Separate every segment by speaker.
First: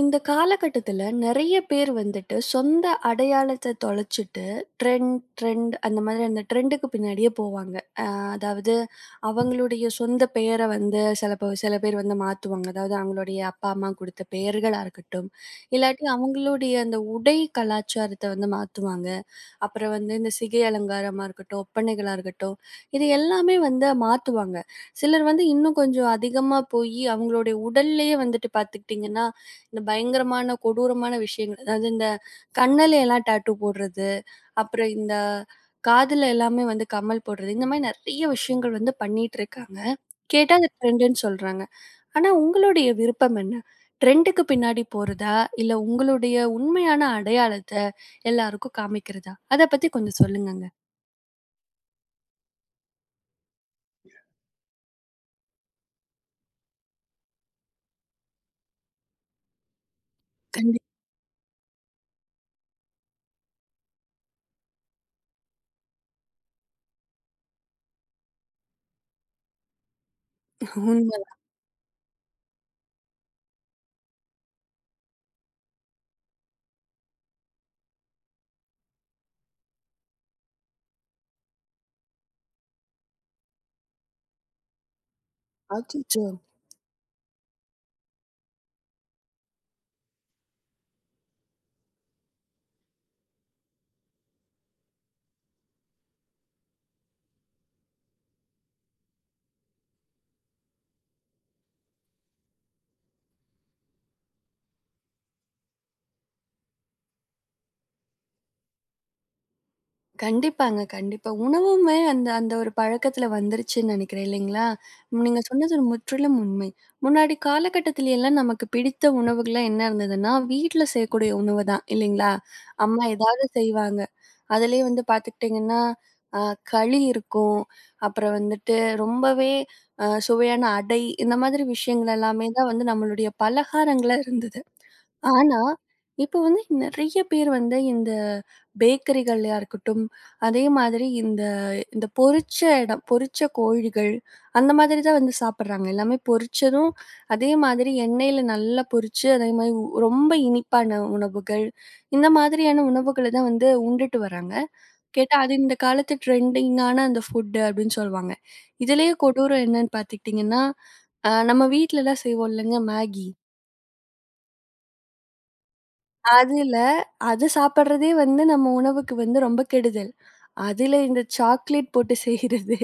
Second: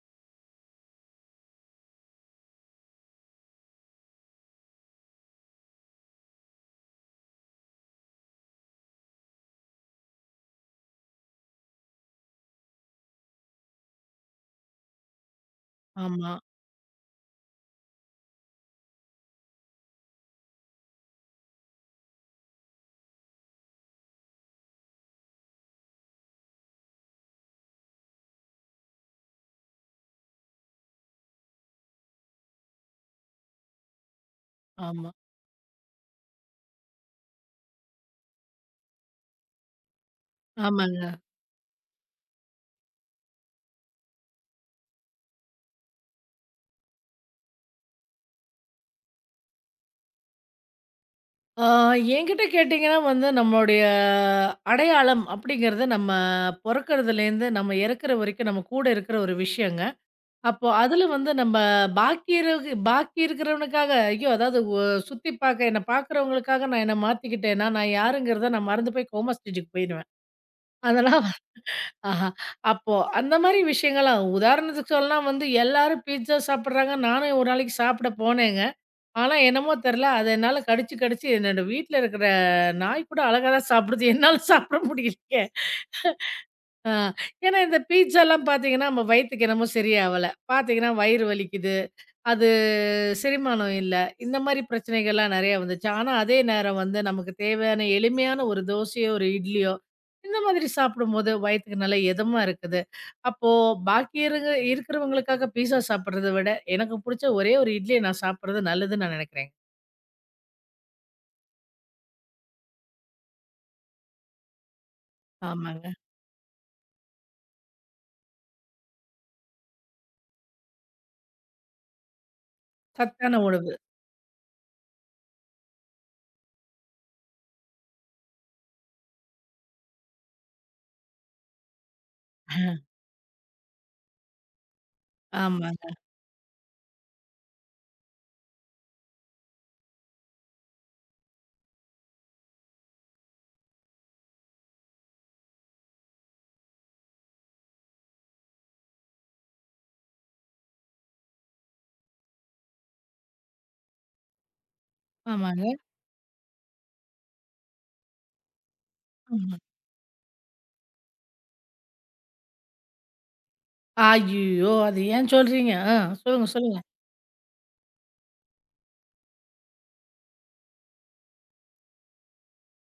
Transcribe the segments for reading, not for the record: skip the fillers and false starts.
Speaker 1: இந்த காலகட்டத்துல நெறைய பேர் வந்துட்டு சொந்த அடையாளத்த தொலைச்சிட்டு, ட்ரெண்ட் ட்ரெண்ட் அந்த மாதிரி அந்த ட்ரெண்டுக்கு பின்னாடியே போவாங்க. அதாவது அவங்களுடைய சொந்த பெயர வந்து சில பேர் வந்து மாத்துவாங்க. அதாவது அவங்களுடைய அப்பா, அம்மா குடுத்த பெயர்களா இருக்கட்டும், இல்லாட்டி
Speaker 2: ஆமா,
Speaker 1: அவங்களுடைய அந்த உடை கலாச்சாரத்த வந்து மாத்துவாங்க. அப்புறம் வந்து இந்த சிகை அலங்காரமா இருக்கட்டும், ஒப்பனைகளா இருக்கட்டும், இது எல்லாமே வந்து மாத்துவாங்க. சிலர் வந்து இன்னும் கொஞ்சம் அதிகமா போயி, அவங்களுடைய உடல்லயே வந்துட்டு பார்த்துக்கிட்டிங்கன்னா, இந்த பயங்கரமான, கொடூரமான விஷயங்கள் அதாவது இந்த கண்ணுல எல்லாம் டாட்டூ போடுறது, அப்புறம்
Speaker 2: ஆமா.
Speaker 1: இந்த காதுல எல்லாமே வந்து கம்மல் போடுறது, இந்த மாரி நெறைய விஷயங்கள் வந்து பண்ணிட்டு இருக்காங்க. கேட்டா அது
Speaker 2: ஆமாங்க.
Speaker 1: ட்ரெண்டுன்னு சொல்றாங்க. ஆனா, உங்களுடைய விருப்பம் என்ன? ட்ரெண்டுக்கு பின்னாடி போறதா? இல்ல உங்களுடைய உண்மையான அடையாளத்த எல்லாருக்கும் காமிக்கிறதா? அத பத்தி கொஞ்சம் சொல்லுங்கங்க.
Speaker 2: ஆ என்கிட்ட கேட்டீங்கன்னா வந்து நம்மளுடைய அடையாளம் அப்படிங்கிறது நம்ம பொறக்கிறதுலேருந்து நம்ம இறக்குற வரைக்கும் நம்ம கூட இருக்கிற ஒரு விஷயங்க. அப்போ
Speaker 1: கண்டி
Speaker 2: அதில வந்து நம்ம பாக்கி இருக்கிறவனுக்காக ஐயோ! அதாவது சுத்தி பார்க்க என்ன பார்க்குறவங்களுக்காக நான் என்ன மாத்திக்கிட்டேன்னா, நான் யாருங்கிறத நான் மறந்து போய் கோமா ஸ்டேஜுக்கு போயிருவேன்.
Speaker 1: உண்ம.
Speaker 2: அதெல்லாம் வ- ஆஹா. அப்போ அந்த மாரி விஷயங்கள்லாம் உதாரணத்துக்கு சொல்லலாம் வந்து எல்லாரும் பீட்சா சாப்பிடுறாங்க. நானும் ஒரு நாளைக்கு சாப்பிட போனேங்க. ஆனா என்னமோ தெரியல. அத என்னால கடிச்சு, கடிச்சு என்னோட வீட்ல இருக்கிற நாய் கூட அழகா தான் சாப்பிடுது. என்னால சாப்பிட முடியலையே.
Speaker 1: அச்சச்சோ!
Speaker 2: ஆ ஏன்னா இந்த பீட்ஸாலாம் பார்த்தீங்கன்னா, நம்ம வயித்துக்கு என்னமோ சரியாவல. பார்த்தீங்கன்னா வயிறு வலிக்குது. அது செரிமானம் இல்ல. இந்த மாரி பிரச்சனைகள்லாம் நெறையா வந்துச்சு. ஆனா அதே நேரம் வந்து நமக்கு தேவையான எளிமையான ஒரு தோசையோ, ஒரு இட்லியோ இந்த மாதிரி சாப்பிடும்போது வயித்துக்கு நல்லா எதமா இருக்குது. அப்போ பாக்கி இருக இருக்கிறவங்களுக்காக பீட்ஸா சாப்பிடுறத விட எனக்கு புடிச்ச ஒரே ஒரு இட்லிய நான் சாப்பிடுறது நல்லதுன்னு நான் நெனைக்கிறேங்க.
Speaker 1: கண்டிப்பாங்க, கண்டிப்பா. உணவுமே அந்த அந்த ஒரு பழக்கத்துல வந்துருச்சுன்னு நெனைக்கிறேன் இல்லைங்களா? ம், நீங்க சொன்னது ஒரு
Speaker 2: ஆமாங்க.
Speaker 1: முற்றிலும் உண்மை. முன்னாடி காலகட்டத்தில எல்லாம் நமக்கு பிடித்த உணவுகள்லாம் என்ன இருந்ததுன்னா, வீட்ல செய்யக்கூடிய உணவு தான் இல்லைங்களா? அம்மா
Speaker 2: சத்தான
Speaker 1: ஏதாவது
Speaker 2: உணவு.
Speaker 1: செய்வாங்க. அதுலயே வந்து பார்த்துக்கிட்டீங்கன்னா, அ களி இருக்கும். அப்புறம் வந்துட்டு ரொம்பவே சுவையான அடை, இந்த மாதிரி விஷயங்கள் எல்லாமே தான் வந்து நம்மளுடைய பலகாரங்களா இருந்தது. ஆனா,
Speaker 2: ஆமாங்க,
Speaker 1: இப்போ வந்து நெறைய பேர் வந்து இந்த பேக்கரிகள்லயா இருக்கட்டும், அதே மாதிரி இந்த இந்த பொரிச்ச இடம், பொரிச்ச கோழிகள் அந்த மாதிரி தான் வந்து சாப்பிடுறாங்க. எல்லாமே பொரிச்சதும், அதே மாதிரி எண்ணெயில நல்லா பொரிச்சு, அதே மாரி ரொம்ப இனிப்பான உணவுகள், இந்த மாதிரியான உணவுகள தான் வந்து உண்டுட்டு வராங்க. கேட்டா, அது
Speaker 2: ஆமாங்க,
Speaker 1: இந்த காலத்து ட்ரெண்டிங்கான அந்த ஃபுட் அப்படின்னு சொல்லுவாங்க. இதிலேயே
Speaker 2: ஆமா.
Speaker 1: கொடூரம் என்னன்னு பார்த்துக்கிட்டிங்கன்னா, நம்ம வீட்லலாம் செய்வோம் இல்லங்க மேகி.
Speaker 2: ஐய்யய்யோ! அது ஏன் சொல்றீங்க? சொல்லுங்க,
Speaker 1: அதுல
Speaker 2: சொல்லுங்க.
Speaker 1: அது சாப்பிடுறதே வந்து நம்ம உணவுக்கு வந்து ரொம்ப கெடுதல். அதுல இந்த சாக்லேட் போட்டு செய்றது,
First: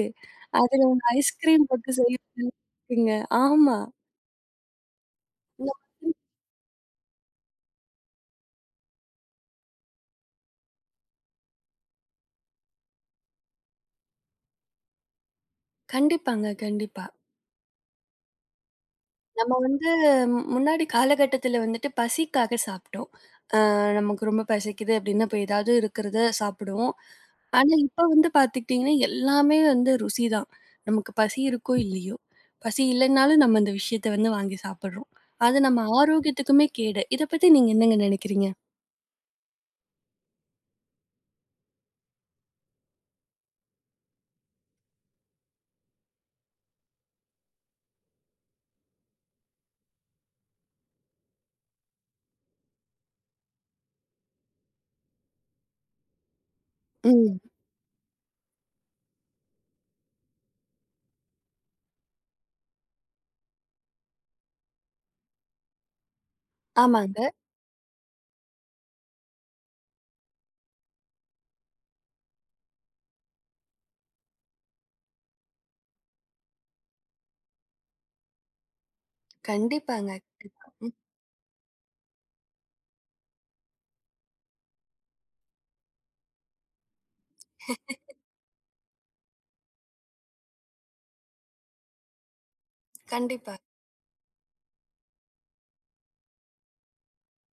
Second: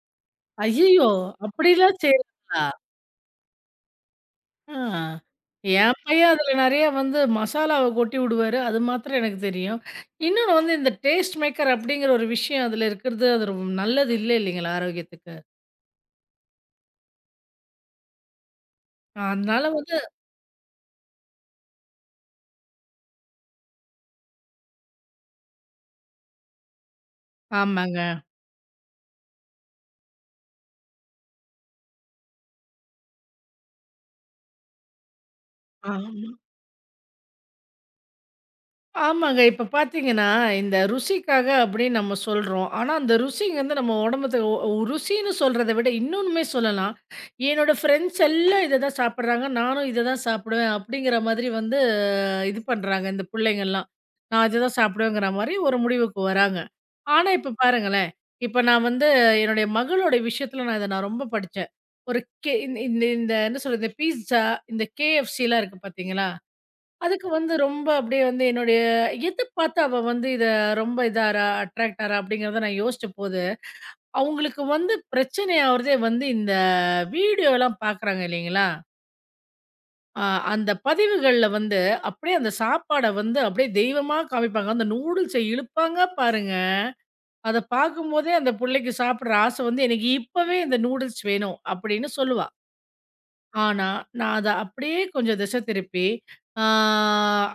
Speaker 1: அதுல வந்து
Speaker 2: ஐய்யய்யோ!
Speaker 1: ஐஸ்கிரீம் போட்டு
Speaker 2: அப்படிலாம்
Speaker 1: செய்றது
Speaker 2: செய்றாங்களா?
Speaker 1: இருக்குங்க. ஆமா.
Speaker 2: ஆ.
Speaker 1: இந்த
Speaker 2: என்
Speaker 1: மாதிரி
Speaker 2: பையன் அதில நெறைய வந்து மசாலாவ கொட்டி விடுவாரு. அது மாத்திரம் எனக்கு தெரியும். இன்னொன்னு வந்து இந்த டேஸ்ட் மேக்கர் அப்படிங்கிற ஒரு விஷயம் அதில இருக்கிறது, அது ரொம்ப நல்லது இல்ல இல்லைங்களா ஆரோக்கியத்துக்கு?
Speaker 1: கண்டிப்பாங்க, கண்டிப்பா.
Speaker 2: ஆ,
Speaker 1: நம்ம
Speaker 2: அதனால
Speaker 1: வந்து
Speaker 2: வந்து
Speaker 1: முன்னாடி காலகட்டத்தில வந்துட்டு பசிக்காக சாப்பிட்டோம். நமக்கு ரொம்ப பசிக்குது அப்படின்னா, போய் ஏதாவது இருக்கிறத சாப்பிடுவோம். ஆனா, இப்ப
Speaker 2: ஆமாங்க.
Speaker 1: வந்து பார்த்துக்கிட்டீங்கன்னா, எல்லாமே வந்து ருசி தான். நமக்கு பசி இருக்கோ! இல்லையோ! பசி இல்லன்னாலும் நம்ம இந்த விஷயத்த வந்து வாங்கி சாப்பிடுறோம். அது நம்ம
Speaker 2: ஆ.
Speaker 1: ஆரோக்கியத்துக்குமே கேடு. இத பத்தி நீங்க என்னங்க நினைக்கிறீங்க?
Speaker 2: ஆமாங்க. இப்ப பார்த்தீங்கன்னா, இந்த ருசிக்காக அப்படின்னு நம்ம சொல்றோம். ஆனா, அந்த ருசிங்க வந்து நம்ம உடம்புத்துக்கு ஒ ஒ- ருசின்னு சொல்றத விட இன்னொன்னுமே சொல்லலாம். என்னோட ஃப்ரெண்ட்ஸ் எல்லாம் இத தான் சாப்பிடுறாங்க. நானும் இத தான் சாப்பிடுவேன் அப்படிங்கிற மாதிரி வந்து இது பண்றாங்க இந்த புள்ளைங்கலாம். நான் இத தான் சாப்பிடுவேங்கிற மாரி ஒரு முடிவுக்கு வராங்க. ஆனா,
Speaker 1: ம்.
Speaker 2: இப்ப பாருங்களேன். இப்ப நான் வந்து என்னுடைய மகளோட விஷயத்துல நான் இத ரொம்ப படிச்சேன். ஒரு கே இந்த இந்த இந்த என்ன சொல்றது? இந்த பீட்ஸா, இந்த KFCலாம் இருக்கு பார்த்தீங்களா?
Speaker 1: ஆமாங்க.
Speaker 2: அதுக்கு வந்து ரொம்ப அப்படியே வந்து என்னுடைய எது பார்த்து அவ வந்து இத ரொம்ப இதாரா, அட்ராக்ட் ஆறா அப்படிங்கிறத நான் யோசிச்சபோது, அவங்களுக்கு வந்து பிரச்சனை ஆவுறதே வந்து இந்த வீடியோலாம் பார்க்குறாங்க இல்லைங்களா?
Speaker 1: கண்டிப்பாங்க.
Speaker 2: அ
Speaker 1: கண்டிப்பா.
Speaker 2: அந்த
Speaker 1: ம்.
Speaker 2: பதிவுகள்ல வந்து அப்படியே அந்த சாப்பாட வந்து அப்படியே தெய்வமா காமிப்பாங்க. அந்த நூடுல்ஸ இழுப்பாங்க பாருங்க. அத பார்க்கும்போதே அந்த புள்ளைக்கு சாப்பிடுற ஆசை வந்து, "எனக்கு இப்பவே இந்த நூடுல்ஸ் வேணும்" அப்படின்னு சொல்லுவா.
Speaker 1: கண்டிப்பா.
Speaker 2: ஆனா, நான் அத அப்படியே கொஞ்சம் திசை திருப்பி, ஆ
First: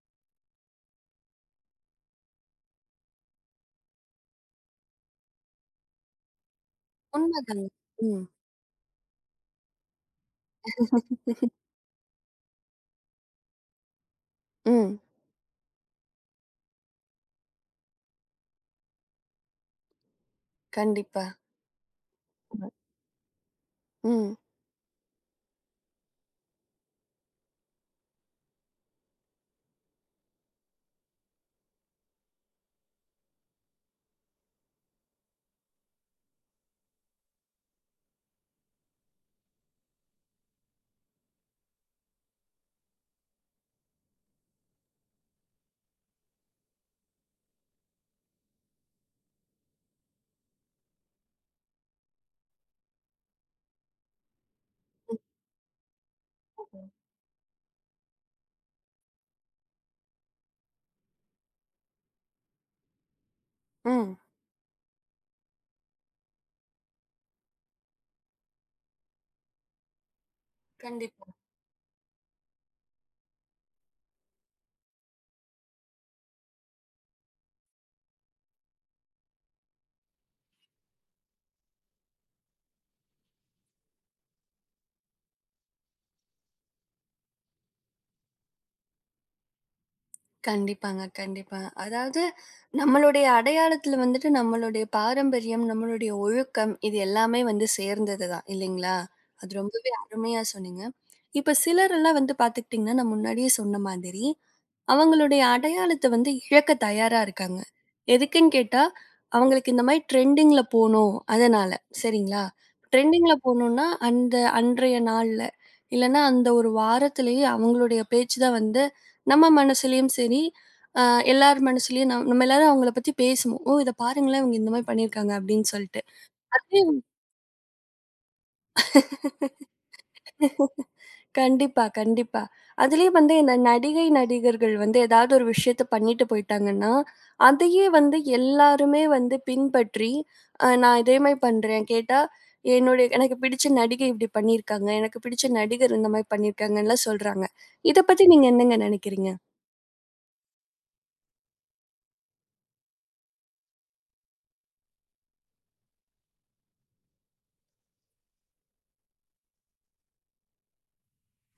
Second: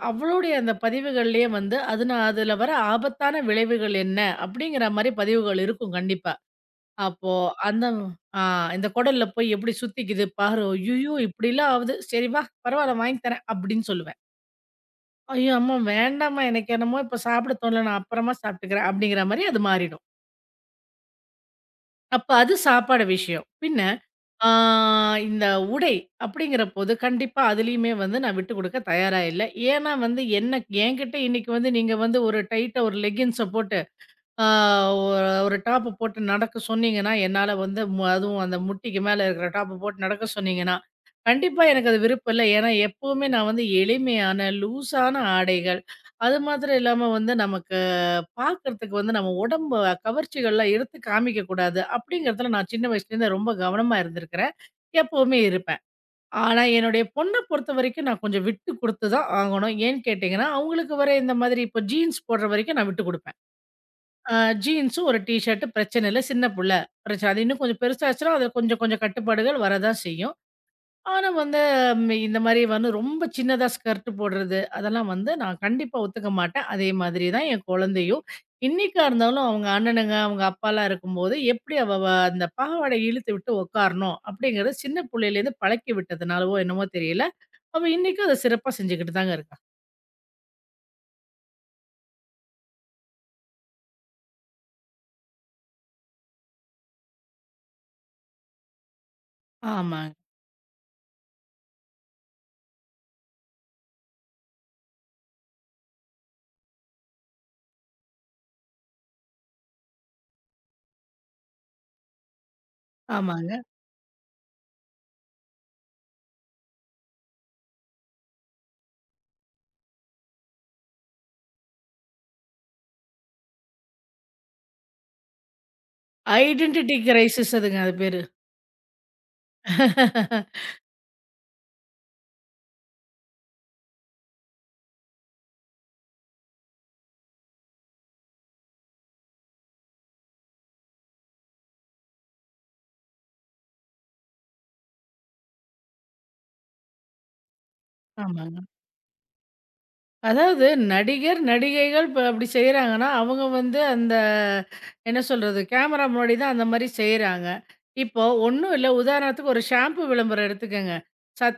Speaker 2: அவளுடைய அந்த பதிவுகள்லயே வந்து, அது நான் அதுல வர ஆபத்தான விளைவுகள் என்ன? அப்படிங்கிற மாரி பதிவுகள் இருக்கும் கண்டிப்பா. அப்போ
Speaker 1: உண்மதாங்க.
Speaker 2: அந்த
Speaker 1: ம்.
Speaker 2: ஆ இந்த குடல்ல போய் எப்படி சுத்திக்குது பாரு. ஐய்யயோ! இப்படிலாம் ஆவுது. சரி வா, பரவால்ல வாங்கி தரேன் அப்படின்னு சொல்லுவேன்.
Speaker 1: ம்.
Speaker 2: ஐயோ! அம்மா வேண்டாம்மா எனக்கு என்னமோ இப்ப சாப்பிட தோணல. நான் அப்புறமா சாப்பிட்டுக்கிறேன் அப்படிங்கிற மாரி அது மாறிடும்.
Speaker 1: கண்டிப்பா.
Speaker 2: அப்ப அது சாப்பாடு விஷயம். பின்ன
Speaker 1: ம்.
Speaker 2: ஆ இந்த உடை அப்படிங்கிறபோது, கண்டிப்பா அதிலயுமே வந்து நான் விட்டு குடுக்க தயாரா இல்ல. ஏன்னா வந்து என்ன என்கிட்ட இன்னைக்கு வந்து நீங்க வந்து ஒரு டைட்டா ஒரு லெக்கின்ஸ போட்டு, ஆ ஒரு ஒரு டாப்ப போட்டு நடக்க சொன்னீங்கன்னா, என்னால வந்து அதுவும் அந்த முட்டிக்கு மேல இருக்கிற டாப்ப போட்டு நடக்க சொன்னீங்கன்னா, கண்டிப்பா எனக்கு அது விருப்பம் இல்ல. ஏன்னா எப்பவுமே நான் வந்து எளிமையான, லூஸான ஆடைகள், அது மாத்திரம் இல்லாம வந்து நமக்கு பார்க்கறதுக்கு வந்து நம்ம உடம்ப கவர்ச்சிகள்லாம் எடுத்து காமிக்க கூடாது. அப்படிங்கிறதுல நான் சின்ன வயசுலேருந்தே ரொம்ப கவனமா இருந்திருக்கிறேன். எப்பவுமே இருப்பேன். ஆனா, என்னுடைய பொண்ண பொறுத்தவரைக்கும் நான் கொஞ்சம் விட்டு குடுத்து தான் ஆகணும். ஏன்னு கேட்டீங்கன்னா, அவங்களுக்கு வர இந்த மாதிரி இப்போ ஜீன்ஸ் போடுற வரைக்கும் நான் விட்டு குடுப்பேன்.
Speaker 1: ம்.
Speaker 2: அ ஜீன்ஸும் ஒரு டீ ஷர்ட் பிரச்சனை இல்ல. சின்ன புள்ள பிரச்சனை அது இன்னும் கொஞ்சம் பெருசாச்சுன்னா, அதுல கொஞ்சம் கொஞ்சம் கட்டுப்பாடுகள் வரதான் செய்யும். ஆனா
Speaker 1: கண்டிப்பா.
Speaker 2: வந்து இந்த மாரி வந்து ரொம்ப சின்னதா ஸ்கர்ட் போடுறது, அதெல்லாம் வந்து நான் கண்டிப்பா ஒத்துக்க மாட்டேன். அதே மாதிரி தான் என் குழந்தையும். இன்னைக்கா இருந்தாலும் அவங்க அண்ணனுங்க, அவங்க அப்பாலாம் இருக்கும்போது, எப்படி அவ வ அந்த பாவாடைய இழுத்து விட்டு உட்காரணும் அப்படிங்கிறத சின்ன புள்ளையிலேருந்து பழக்கி விட்டதுனாலவோ என்னமோ தெரியல, அவ இன்னைக்கும் அத சிறப்பா செஞ்சுகிட்டு தாங்க இருக்கா.
Speaker 1: கண்டிப்பாங்க, கண்டிப்பா. அதாவது நம்மளுடைய அடையாளத்துல வந்துட்டு நம்மளுடைய பாரம்பரியம், நம்மளுடைய ஒழுக்கம் இது எல்லாமே வந்து சேர்ந்தது தான் இல்லைங்களா? அது ரொம்பவே
Speaker 2: ஆமாங்க,
Speaker 1: அருமையா சொன்னீங்க. இப்ப சிலரெல்லாம் வந்து பார்த்துக்கிட்டீங்கன்னா, நான் முன்னாடியே சொன்ன மாதிரி, அவங்களுடைய அடையாளத்த வந்து இழக்க தயாரா இருக்காங்க. எதுக்குன்னு கேட்டா, அவங்களுக்கு இந்த மாரி ட்ரெண்டிங்ல போணும் அதனால. சரிங்களா? ட்ரெண்டிங்ல
Speaker 2: ஆமாங்க.
Speaker 1: போணும்னா அந்த அன்றைய நாள்ல, இல்லன்னா அந்த ஒரு வாரத்திலேயே அவங்களுடைய பேச்சு தான் வந்து நம்ம மனசுலயும் சரி, அ எல்லார் மனசுலயும் நம்ம எல்லாரும் அவங்கள பத்தி பேசுவோம். "ஓ! இத பாருங்களேன் இவங்க இந்த மாரி பண்ணியிருக்காங்க" அப்படின்னு சொல்ட்டு. அதுலயே
Speaker 2: ஐடென்டிட்டி
Speaker 1: வந்து
Speaker 2: கிரைசிஸ் அதுங்க அது பேரு.
Speaker 1: கண்டிப்பா, கண்டிப்பா. அதுலயும் வந்து இந்த நடிகை, நடிகர்கள் வந்து ஏதாவது ஒரு விஷயத்த பண்ணிட்டு போயிட்டாங்கன்னா, அதையே வந்து எல்லாருமே வந்து பின்பற்றி, "நான் இதே மாரி பண்றேன்" கேட்டா, "என்னுடைய எனக்கு பிடிச்ச நடிகை இப்படி பண்ணியிருக்காங்க. எனக்கு பிடிச்ச நடிகர் இந்த மாரி பண்ணியிருக்காங்கன்லாம்" சொல்றாங்க. இத பத்தி நீங்க
Speaker 2: ஆமாங்க.
Speaker 1: என்னங்க நெனைக்கிறீங்க?
Speaker 2: அதாவது நடிகர், நடிகைகள் இப்ப அப்படி செய்றாங்கன்னா, அவங்க வந்து அந்த என்ன சொல்றது? கேமரா முன்னாடி தான் அந்த மாரி செய்றாங்க. இப்போ ஒண்ணும் இல்ல. உதாரணத்துக்கு ஒரு ஷாம்பு விளம்பரம் எடுத்துக்கங்க.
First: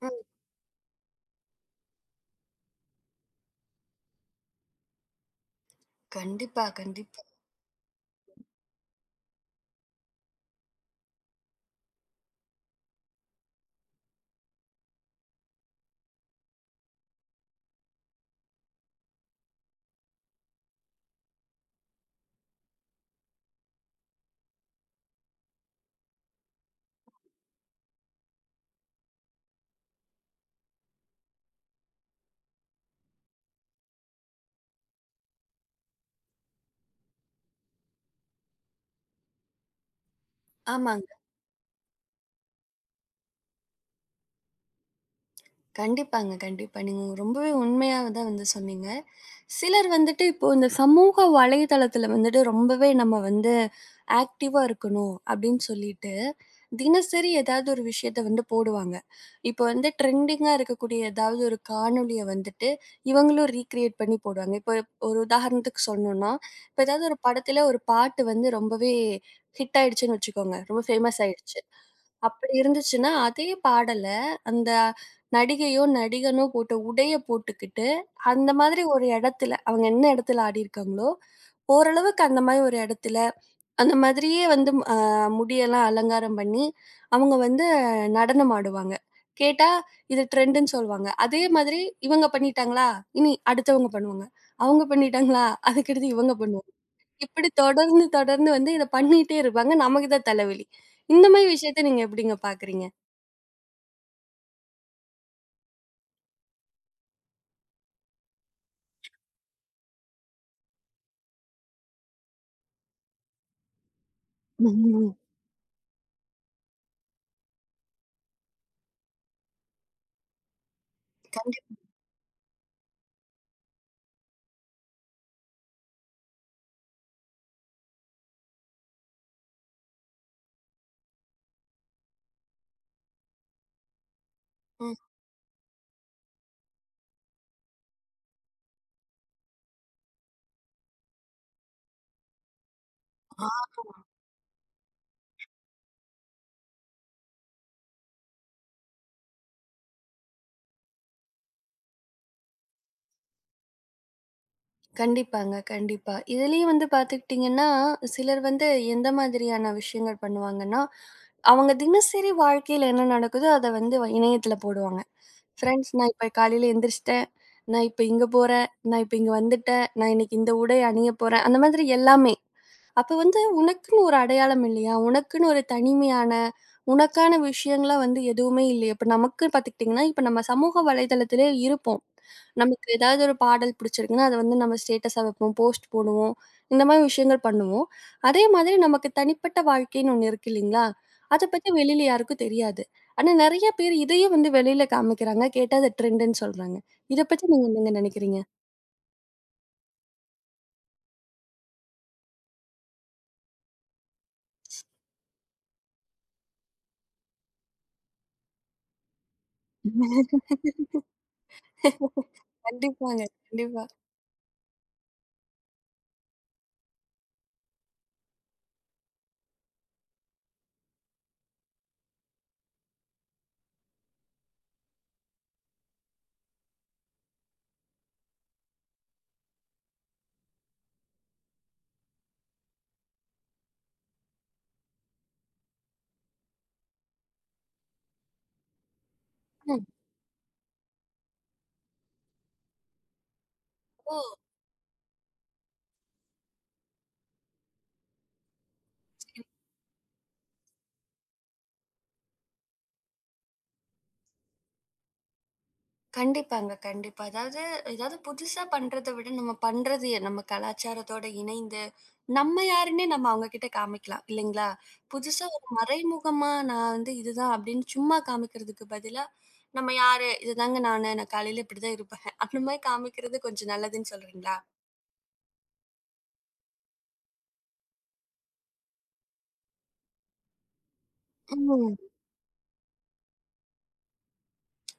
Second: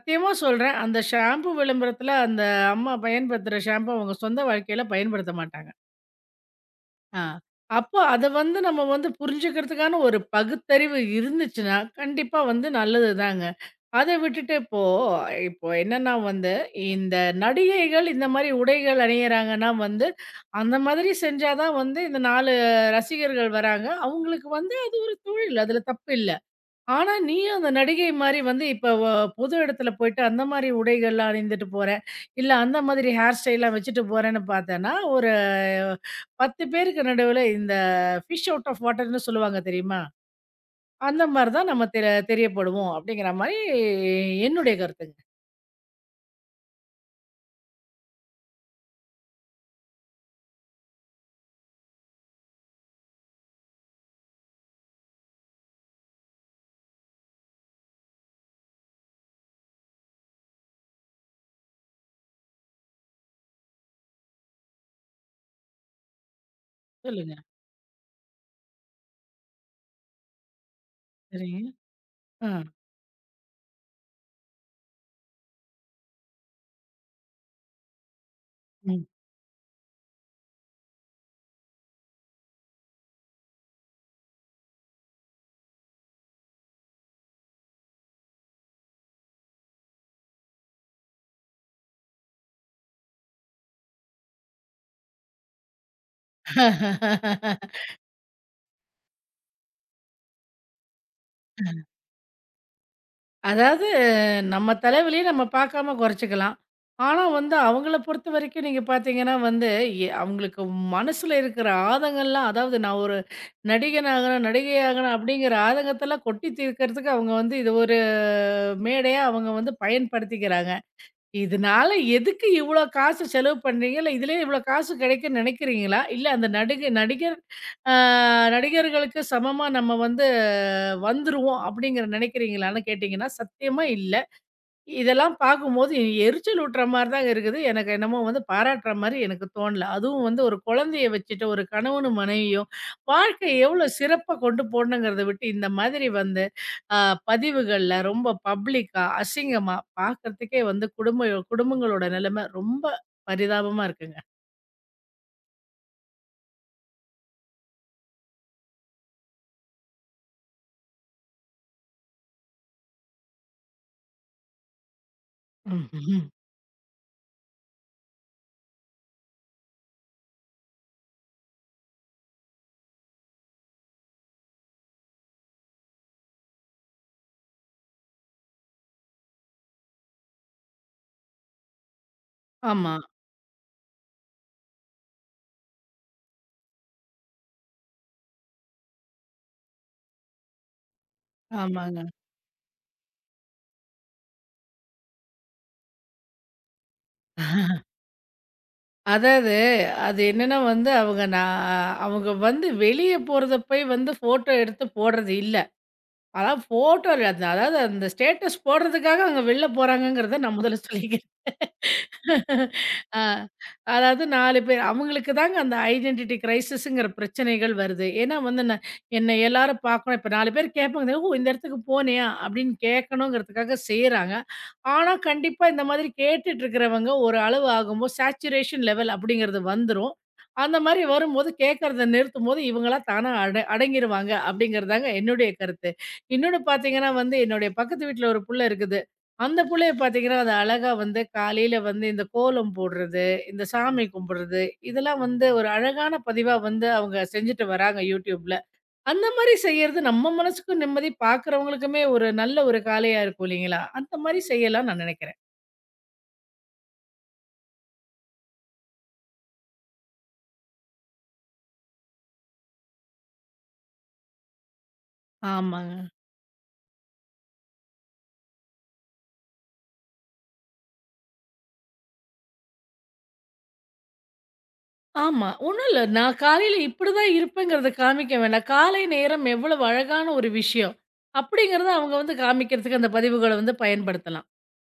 Speaker 1: ம்.
Speaker 2: சொல்றேன். அந்த ஷாம்பு விளம்பரத்தில அந்த அம்மா பயன்படுத்துற ஷாம்பு அவங்க சொந்த வாழ்க்கையில பயன்படுத்த மாட்டாங்க.
Speaker 1: கண்டிப்பா, கண்டிப்பா.
Speaker 2: ஆ. அப்போ அத வந்து நம்ம வந்து புரிஞ்சுக்கிறதுக்கான ஒரு பகுத்தறிவு இருந்துச்சுன்னா, கண்டிப்பா வந்து நல்லதுதாங்க. அத விட்டுட்டு இப்போ இப்போ என்னன்னா வந்து, இந்த நடிகைகள் இந்த மாரி உடைகள் அணியிறாங்கன்னா வந்து, அந்த மாதிரி செஞ்சா தான் வந்து இந்த 4 ரசிகர்கள் வராங்க. அவங்களுக்கு வந்து அது ஒரு தொழில். அதுல தப்பு இல்ல. ஆனா நீயும் அந்த நடிகை மாரி வந்து இப்ப வ பொது இடத்துல போயிட்டு அந்த மாரி உடைகள்லாம் அணிந்துட்டு போற, இல்ல அந்த மாதிரி ஹேர் ஸ்டைல்லாம் வச்சுட்டு போறேன்னு பார்த்தேன்னா, ஒரு 10 பேருக்கு நடுவுல இந்த ஃபிஷ் அவுட் ஆஃப் வாட்டர்ன்னு சொல்லுவாங்க தெரியுமா?
Speaker 1: ஆமாங்க.
Speaker 2: அந்த மாரி தான் நம்ம தெரியப்படுவோம் அப்படிங்கிற மாரி என்னுடைய கருத்துங்க.
Speaker 1: கண்டிப்பாங்க, கண்டிப்பா. நீங்க ரொம்பவே உண்மையா தான் வந்து சொன்னீங்க. சிலர் வந்துட்டு இப்போ இந்த சமூக வலைதளத்தில வந்துட்டு ரொம்பவே நம்ம வந்து ஆக்டிவா இருக்கணும் அப்படின்னு சொல்லிட்டு, தினசரி ஏதாவது ஒரு விஷயத்த வந்து போடுவாங்க. இப்போ வந்து ட்ரெண்டிங்கா இருக்கக்கூடிய ஏதாவது ஒரு காணொளிய வந்துட்டு இவங்களும் ரீக்ரியேட் பண்ணி போடுவாங்க. இப்போ ஒரு உதாரணத்துக்கு சொல்லணும்னா, இப்போ ஏதாவது ஒரு
Speaker 2: சொல்லுங்க.
Speaker 1: படத்தில ஒரு பாட்டு வந்து ரொம்பவே ஹிட் ஆயிடுச்சுன்னு வச்சுக்கோங்க. ரொம்ப ஃபேமஸ் ஆயிடுச்சு.
Speaker 2: சரிங்க. ஆ.
Speaker 1: அப்படி இருந்துச்சுன்னா, அதே பாடல அந்த நடிகையோ, நடிகனோ போட்ட உடைய போட்டுக்கிட்டு, அந்த மாதிரி
Speaker 2: ம்.
Speaker 1: ஒரு இடத்துல அவங்க என்ன இடத்துல ஆடியிருக்காங்களோ, ஓரளவுக்கு அந்த மாரி ஒரு இடத்துல, அந்த மாதிரியே வந்து முடியெல்லாம் அலங்காரம் பண்ணி, அவங்க வந்து நடனம் ஆடுவாங்க. கேட்டா, இது ட்ரெண்டுன்னு சொல்லுவாங்க. அதே மாதிரி இவங்க பண்ணிட்டாங்களா, இனி அடுத்தவங்க பண்ணுவாங்க. அவங்க பண்ணிட்டாங்களா, அதுக்கடுத்து இவங்க பண்ணுவாங்க. இப்படி தொடர்ந்து, தொடர்ந்து வந்து இத பண்ணிட்டே இருப்பாங்க. நமக்கு தான் தலைவலி. இந்த மாரி விஷயத்த நீங்க எப்படிங்க பாக்குறீங்க?
Speaker 2: அதாவது நம்ம தலைவலிய நம்ம பார்க்காம குறைச்சுக்கலாம். ஆனா வந்து அவங்கள பொறுத்தவரைக்கும் நீங்க பார்த்தீங்கன்னா வந்து, அவங்களுக்கு மனசுல இருக்கிற ஆதங்கம்லாம் அதாவது நான் ஒரு நடிகன் ஆகணும், நடிகை
Speaker 1: ம்.
Speaker 2: ஆகணும் அப்படிங்கிற ஆதங்கத்தெல்லாம் கொட்டி தீர்க்கிறதுக்கு அவங்க வந்து இது ஒரு மேடையா அவங்க வந்து பயன்படுத்திக்கிறாங்க.
Speaker 1: கண்டிப்பா.
Speaker 2: இதனால எதுக்கு இவ்ளோ காசு செலவு பண்றீங்க? இல்ல இதுலயே இவ்ளோ காசு கிடைக்கும்னு நெனைக்கிறீங்களா? இல்ல அந்த நடிகை நடிகர் அ நடிகர்களுக்கு சமமா நம்ம வந்து வந்துருவோம் அப்படிங்கிற நெனைக்கிறீங்களான்னு கேட்டீங்கன்னா, சத்தியமா இல்ல. இதெல்லாம் பார்க்கும்போது எரிச்சல் ஊட்டுற மாரி தாங்க இருக்குது. எனக்கு என்னமோ வந்து பாராட்டுற மாரி எனக்கு தோணல. அதுவும் வந்து ஒரு குழந்தைய வச்சுட்டு ஒரு கணவனும் மனைவியும் வாழ்க்கைய எவ்வளோ சிறப்பா கொண்டு போணுங்கிறத விட்டு, இந்த மாதிரி வந்து அ பதிவுகள்ல ரொம்ப பப்ளிக்கா, அசிங்கமா பார்க்கறதுக்கே வந்து குடும்பங்களோட நிலைமை ரொம்ப பரிதாபமா இருக்குங்க.
Speaker 1: கண்டிப்பாங்க, கண்டிப்பா. இதுலயும் வந்து பாத்துக்கிட்டீங்கன்னா, சிலர் வந்து எந்த மாதிரியான விஷயங்கள் பண்ணுவாங்கன்னா, அவங்க தினசரி வாழ்க்கையில என்ன நடக்குதோ, அத வந்து இணையத்துல போடுவாங்க. ஃப்ரெண்ட்ஸ் நான்
Speaker 2: ம்ஹ்ம்.
Speaker 1: இப்ப காலையில எந்திரிச்சிட்டேன். நான் இப்ப இங்க போறேன். நான் இப்ப இங்க வந்துட்டேன். நான் இன்னைக்கு இந்த உடை அணிய போறேன். அந்த மாதிரி எல்லாமே. அப்ப வந்து உனக்குன்னு ஒரு அடையாளம் இல்லையா? உனக்குன்னு ஒரு தனிமையான, உனக்கான விஷயங்கள்லாம் வந்து எதுவுமே இல்லையா? இப்ப நமக்கு பாத்துக்கிட்டீங்கன்னா, இப்ப நம்ம சமூக வலைதளத்திலே இருப்போம். நமக்கு
Speaker 2: ஆமா.
Speaker 1: ஏதாவது ஒரு பாடல் பிடிச்சிருக்குன்னா, அத வந்து நம்ம ஸ்டேட்டஸா வைப்போம், போஸ்ட் போடுவோம். இந்த மாதிரி விஷயங்கள் பண்ணுவோம். அதே மாதிரி நமக்கு தனிப்பட்ட வாழ்க்கைன்னு ஒண்ணு இருக்கு இல்லீங்களா? அத பத்தி வெளியில
Speaker 2: ஆமாங்க.
Speaker 1: யாருக்கும் தெரியாது. ஆனா நெறைய பேர் இதையும் வந்து வெளியில காமிக்கிறாங்க. கேட்டா அது ட்ரெண்டுன்னு சொல்றாங்க. இத பத்தி நீங்க என்னங்க நெனைக்கிறீங்க?
Speaker 2: அதாவது அது என்னன்னா வந்து அவங்க வந்து வெளிய போறத போய் வந்து ஃபோட்டோ எடுத்து போடுறது இல்ல. அதான் ஃபோட்டோ இல்ல. அதாவது அந்த ஸ்டேட்டஸ் போடுறதுக்காக அவங்க வெளில போறாங்கங்கிறத நான் முதல்ல சொல்லிக்கிறேன்.
Speaker 1: கண்டிப்பாங்க.
Speaker 2: ஆ,
Speaker 1: கண்டிப்பா.
Speaker 2: அதாவது 4 பேர். அவங்களுக்கு தாங்க அந்த ஐடென்டிட்டி கிரைசிஸ்ங்கிற பிரச்சனைகள் வருது. ஏன்னா வந்து என்ன எல்லாரும் பார்க்கணும். இப்ப 4 பேர் கேட்பாங்க. "ஓ! இந்த இடத்துக்கு போனியா?" அப்படின்னு கேட்கணுங்கிறதுக்காக செய்றாங்க. ஆனா, கண்டிப்பா இந்த மாதிரி கேட்டுட்டு இருக்கிறவங்க ஒரு அளவு ஆகும்போது சேச்சுரேஷன் லெவல் அப்படிங்கிறது வந்துரும். அந்த மாரி வரும்போது கேட்கறத நிறுத்தும்போது, இவங்களா தானா அடங்கிருவாங்க அப்படிங்கிறதாங்க என்னுடைய கருத்து. இன்னொன்னு பார்த்தீங்கன்னா வந்து, என்னுடைய பக்கத்து வீட்ல ஒரு புள்ள இருக்குது. அந்த
Speaker 1: ம்.
Speaker 2: புள்ளைய பார்த்தீங்கன்னா, அது அழகா வந்து காலையில வந்து இந்த கோலம் போடுறது, இந்த சாமி
Speaker 1: ஓ!
Speaker 2: கும்பிடுறது, இதெல்லாம் வந்து ஒரு அழகான பதிவா வந்து அவங்க செஞ்சுட்டு வராங்க YouTubeல. அந்த மாரி செய்யறது நம்ம மனசுக்கும் நிம்மதி, பார்க்குறவங்களுக்குமே ஒரு நல்ல ஒரு காலையா இருக்கும் இல்லைங்களா? அந்த மாரி செய்யலாம்னு நான் நெனைக்கிறேன்.
Speaker 1: கண்டிப்பாங்க. கண்டிப்பா. அதாவது ஏதாவது புதுசா பண்றத விட நம்ம பண்றது நம்ம கலாச்சாரத்தோட இணைந்து, நம்ம யாருன்னே நம்ம அவங்க கிட்ட காமிக்கலாம். இல்லைங்களா? புதுசா ஒரு
Speaker 2: ஆமாங்க.
Speaker 1: மறைமுகமா நான் வந்து இதுதான் அப்படின்னு சும்மா காமிக்கிறதுக்கு பதிலா, நம்ம யாரு? இதுதாங்க நானு. நான் காலையில இப்படிதான் இருப்பேன். அந்த மாரி காமிக்கிறது கொஞ்சம் நல்லதுன்னு சொல்றீங்களா?
Speaker 2: ஆமா. ஒண்ணும் இல்ல. நான் காலையில இப்படிதான் இருப்பேங்கிறத காமிக்க வேண்டாம். காலை நேரம் எவ்வளவு அழகான ஒரு விஷயம். அப்படிங்கிறத
Speaker 1: ம்.
Speaker 2: அவங்க வந்து காமிக்கிறதுக்கு அந்த பதிவுகள வந்து பயன்படுத்தலாம்.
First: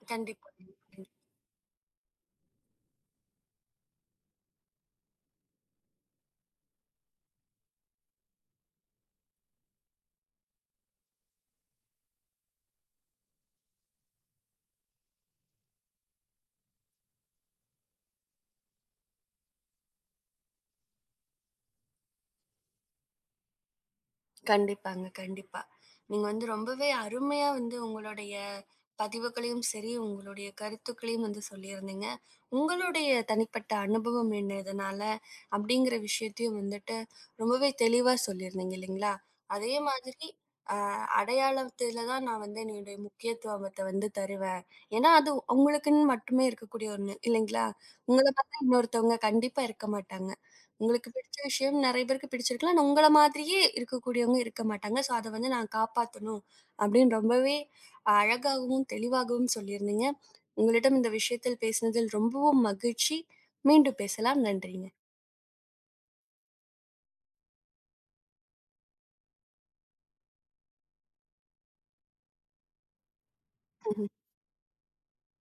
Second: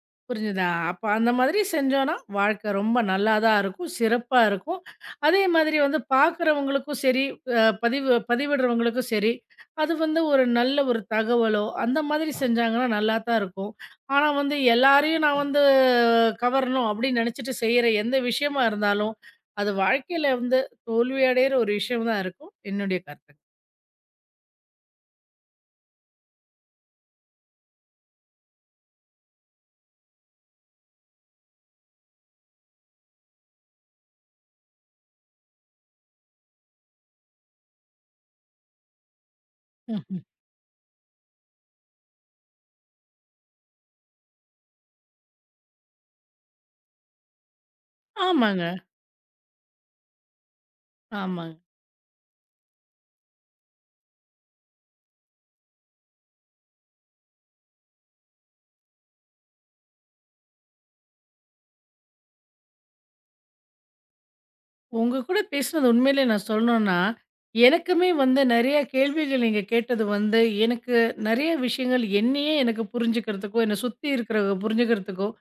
Speaker 1: கண்டிப்பா.
Speaker 2: புரிஞ்சுதா? அப்ப அந்த மாதிரி செஞ்சோம்னா, வாழ்க்கை ரொம்ப நல்லா தான் இருக்கும். சிறப்பா இருக்கும். அதே மாதிரி வந்து பார்க்குறவங்களுக்கும் சரி, பதிவு பதிவிடுறவங்களுக்கும் சரி, அது வந்து ஒரு நல்ல ஒரு தகவலோ, அந்த மாதிரி செஞ்சாங்கன்னா நல்லா தான் இருக்கும். ஆனா வந்து எல்லாரையும் நான் வந்து கவரணும் அப்படின்னு நெனச்சுட்டு செய்ற எந்த விஷயமா இருந்தாலும், அது வாழ்க்கையில வந்து தோல்வி அடையிற ஒரு விஷயம் தான் இருக்கும். என்னுடைய கருத்து.
Speaker 1: கண்டிப்பாங்க, கண்டிப்பா. நீங்க வந்து ரொம்பவே அருமையா வந்து உங்களுடைய பதிவுகளையும் சரி, உங்களுடைய கருத்துக்களையும் வந்து சொல்லியிருந்தீங்க. உங்களுடைய தனிப்பட்ட அனுபவம் என்ன இதனால? அப்படிங்கிற விஷயத்தையும் வந்துட்டு ரொம்பவே தெளிவா சொல்லியிருந்தீங்க இல்லைங்களா? அதே
Speaker 2: ம்.
Speaker 1: மாதிரி அ அடையாளத்தில தான் நான் வந்து என்னுடைய முக்கியத்துவத்த வந்து தருவேன். ஏன்னா, அது உங்களுக்குன்னு மட்டுமே இருக்கக்கூடிய ஒண்ணு இல்லைங்களா? உங்கள பார்த்தா
Speaker 2: ஆமாங்க,
Speaker 1: இன்னொருத்தவங்க கண்டிப்பா இருக்க மாட்டாங்க. உங்களுக்கு பிடிச்ச
Speaker 2: ஆமாங்க.
Speaker 1: விஷயம் நெறைய பேருக்கு பிடிச்சிருக்கலாம். ஆனா, உங்கள மாதிரியே இருக்கக்கூடியவங்க இருக்க மாட்டாங்க. ஸோ, அத வந்து நான் காப்பாத்தணும் அப்படின்னு ரொம்பவே அழகாகவும், தெளிவாகவும் சொல்லியிருந்தீங்க. உங்களிடம் இந்த விஷயத்தில் பேசினதில் ரொம்பவும் மகிழ்ச்சி. மீண்டும் பேசலாம். நன்றிங்க.
Speaker 2: உங்க கூட பேசினது உண்மையிலே நான் சொல்லணும்னா, எனக்குமே வந்து நெறைய கேள்விகள் நீங்க கேட்டது வந்து, எனக்கு நெறைய விஷயங்கள் என்னையே எனக்கு புரிஞ்சுக்கிறதுக்கும், என்னை சுத்தி
Speaker 1: ம்ஹும்.
Speaker 2: இருக்கிறவங்க புரிஞ்சுக்கிறதுக்கும்,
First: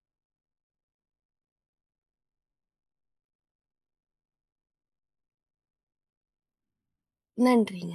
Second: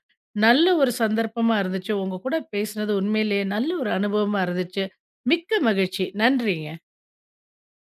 Speaker 2: நல்ல ஒரு சந்தர்ப்பமா இருந்துச்சு. உங்க கூட பேசினது உண்மையிலேயே நல்ல ஒரு அனுபவமா இருந்துச்சு. மிக்க மகிழ்ச்சி. நன்றிங்க.
Speaker 1: நன்றிங்க.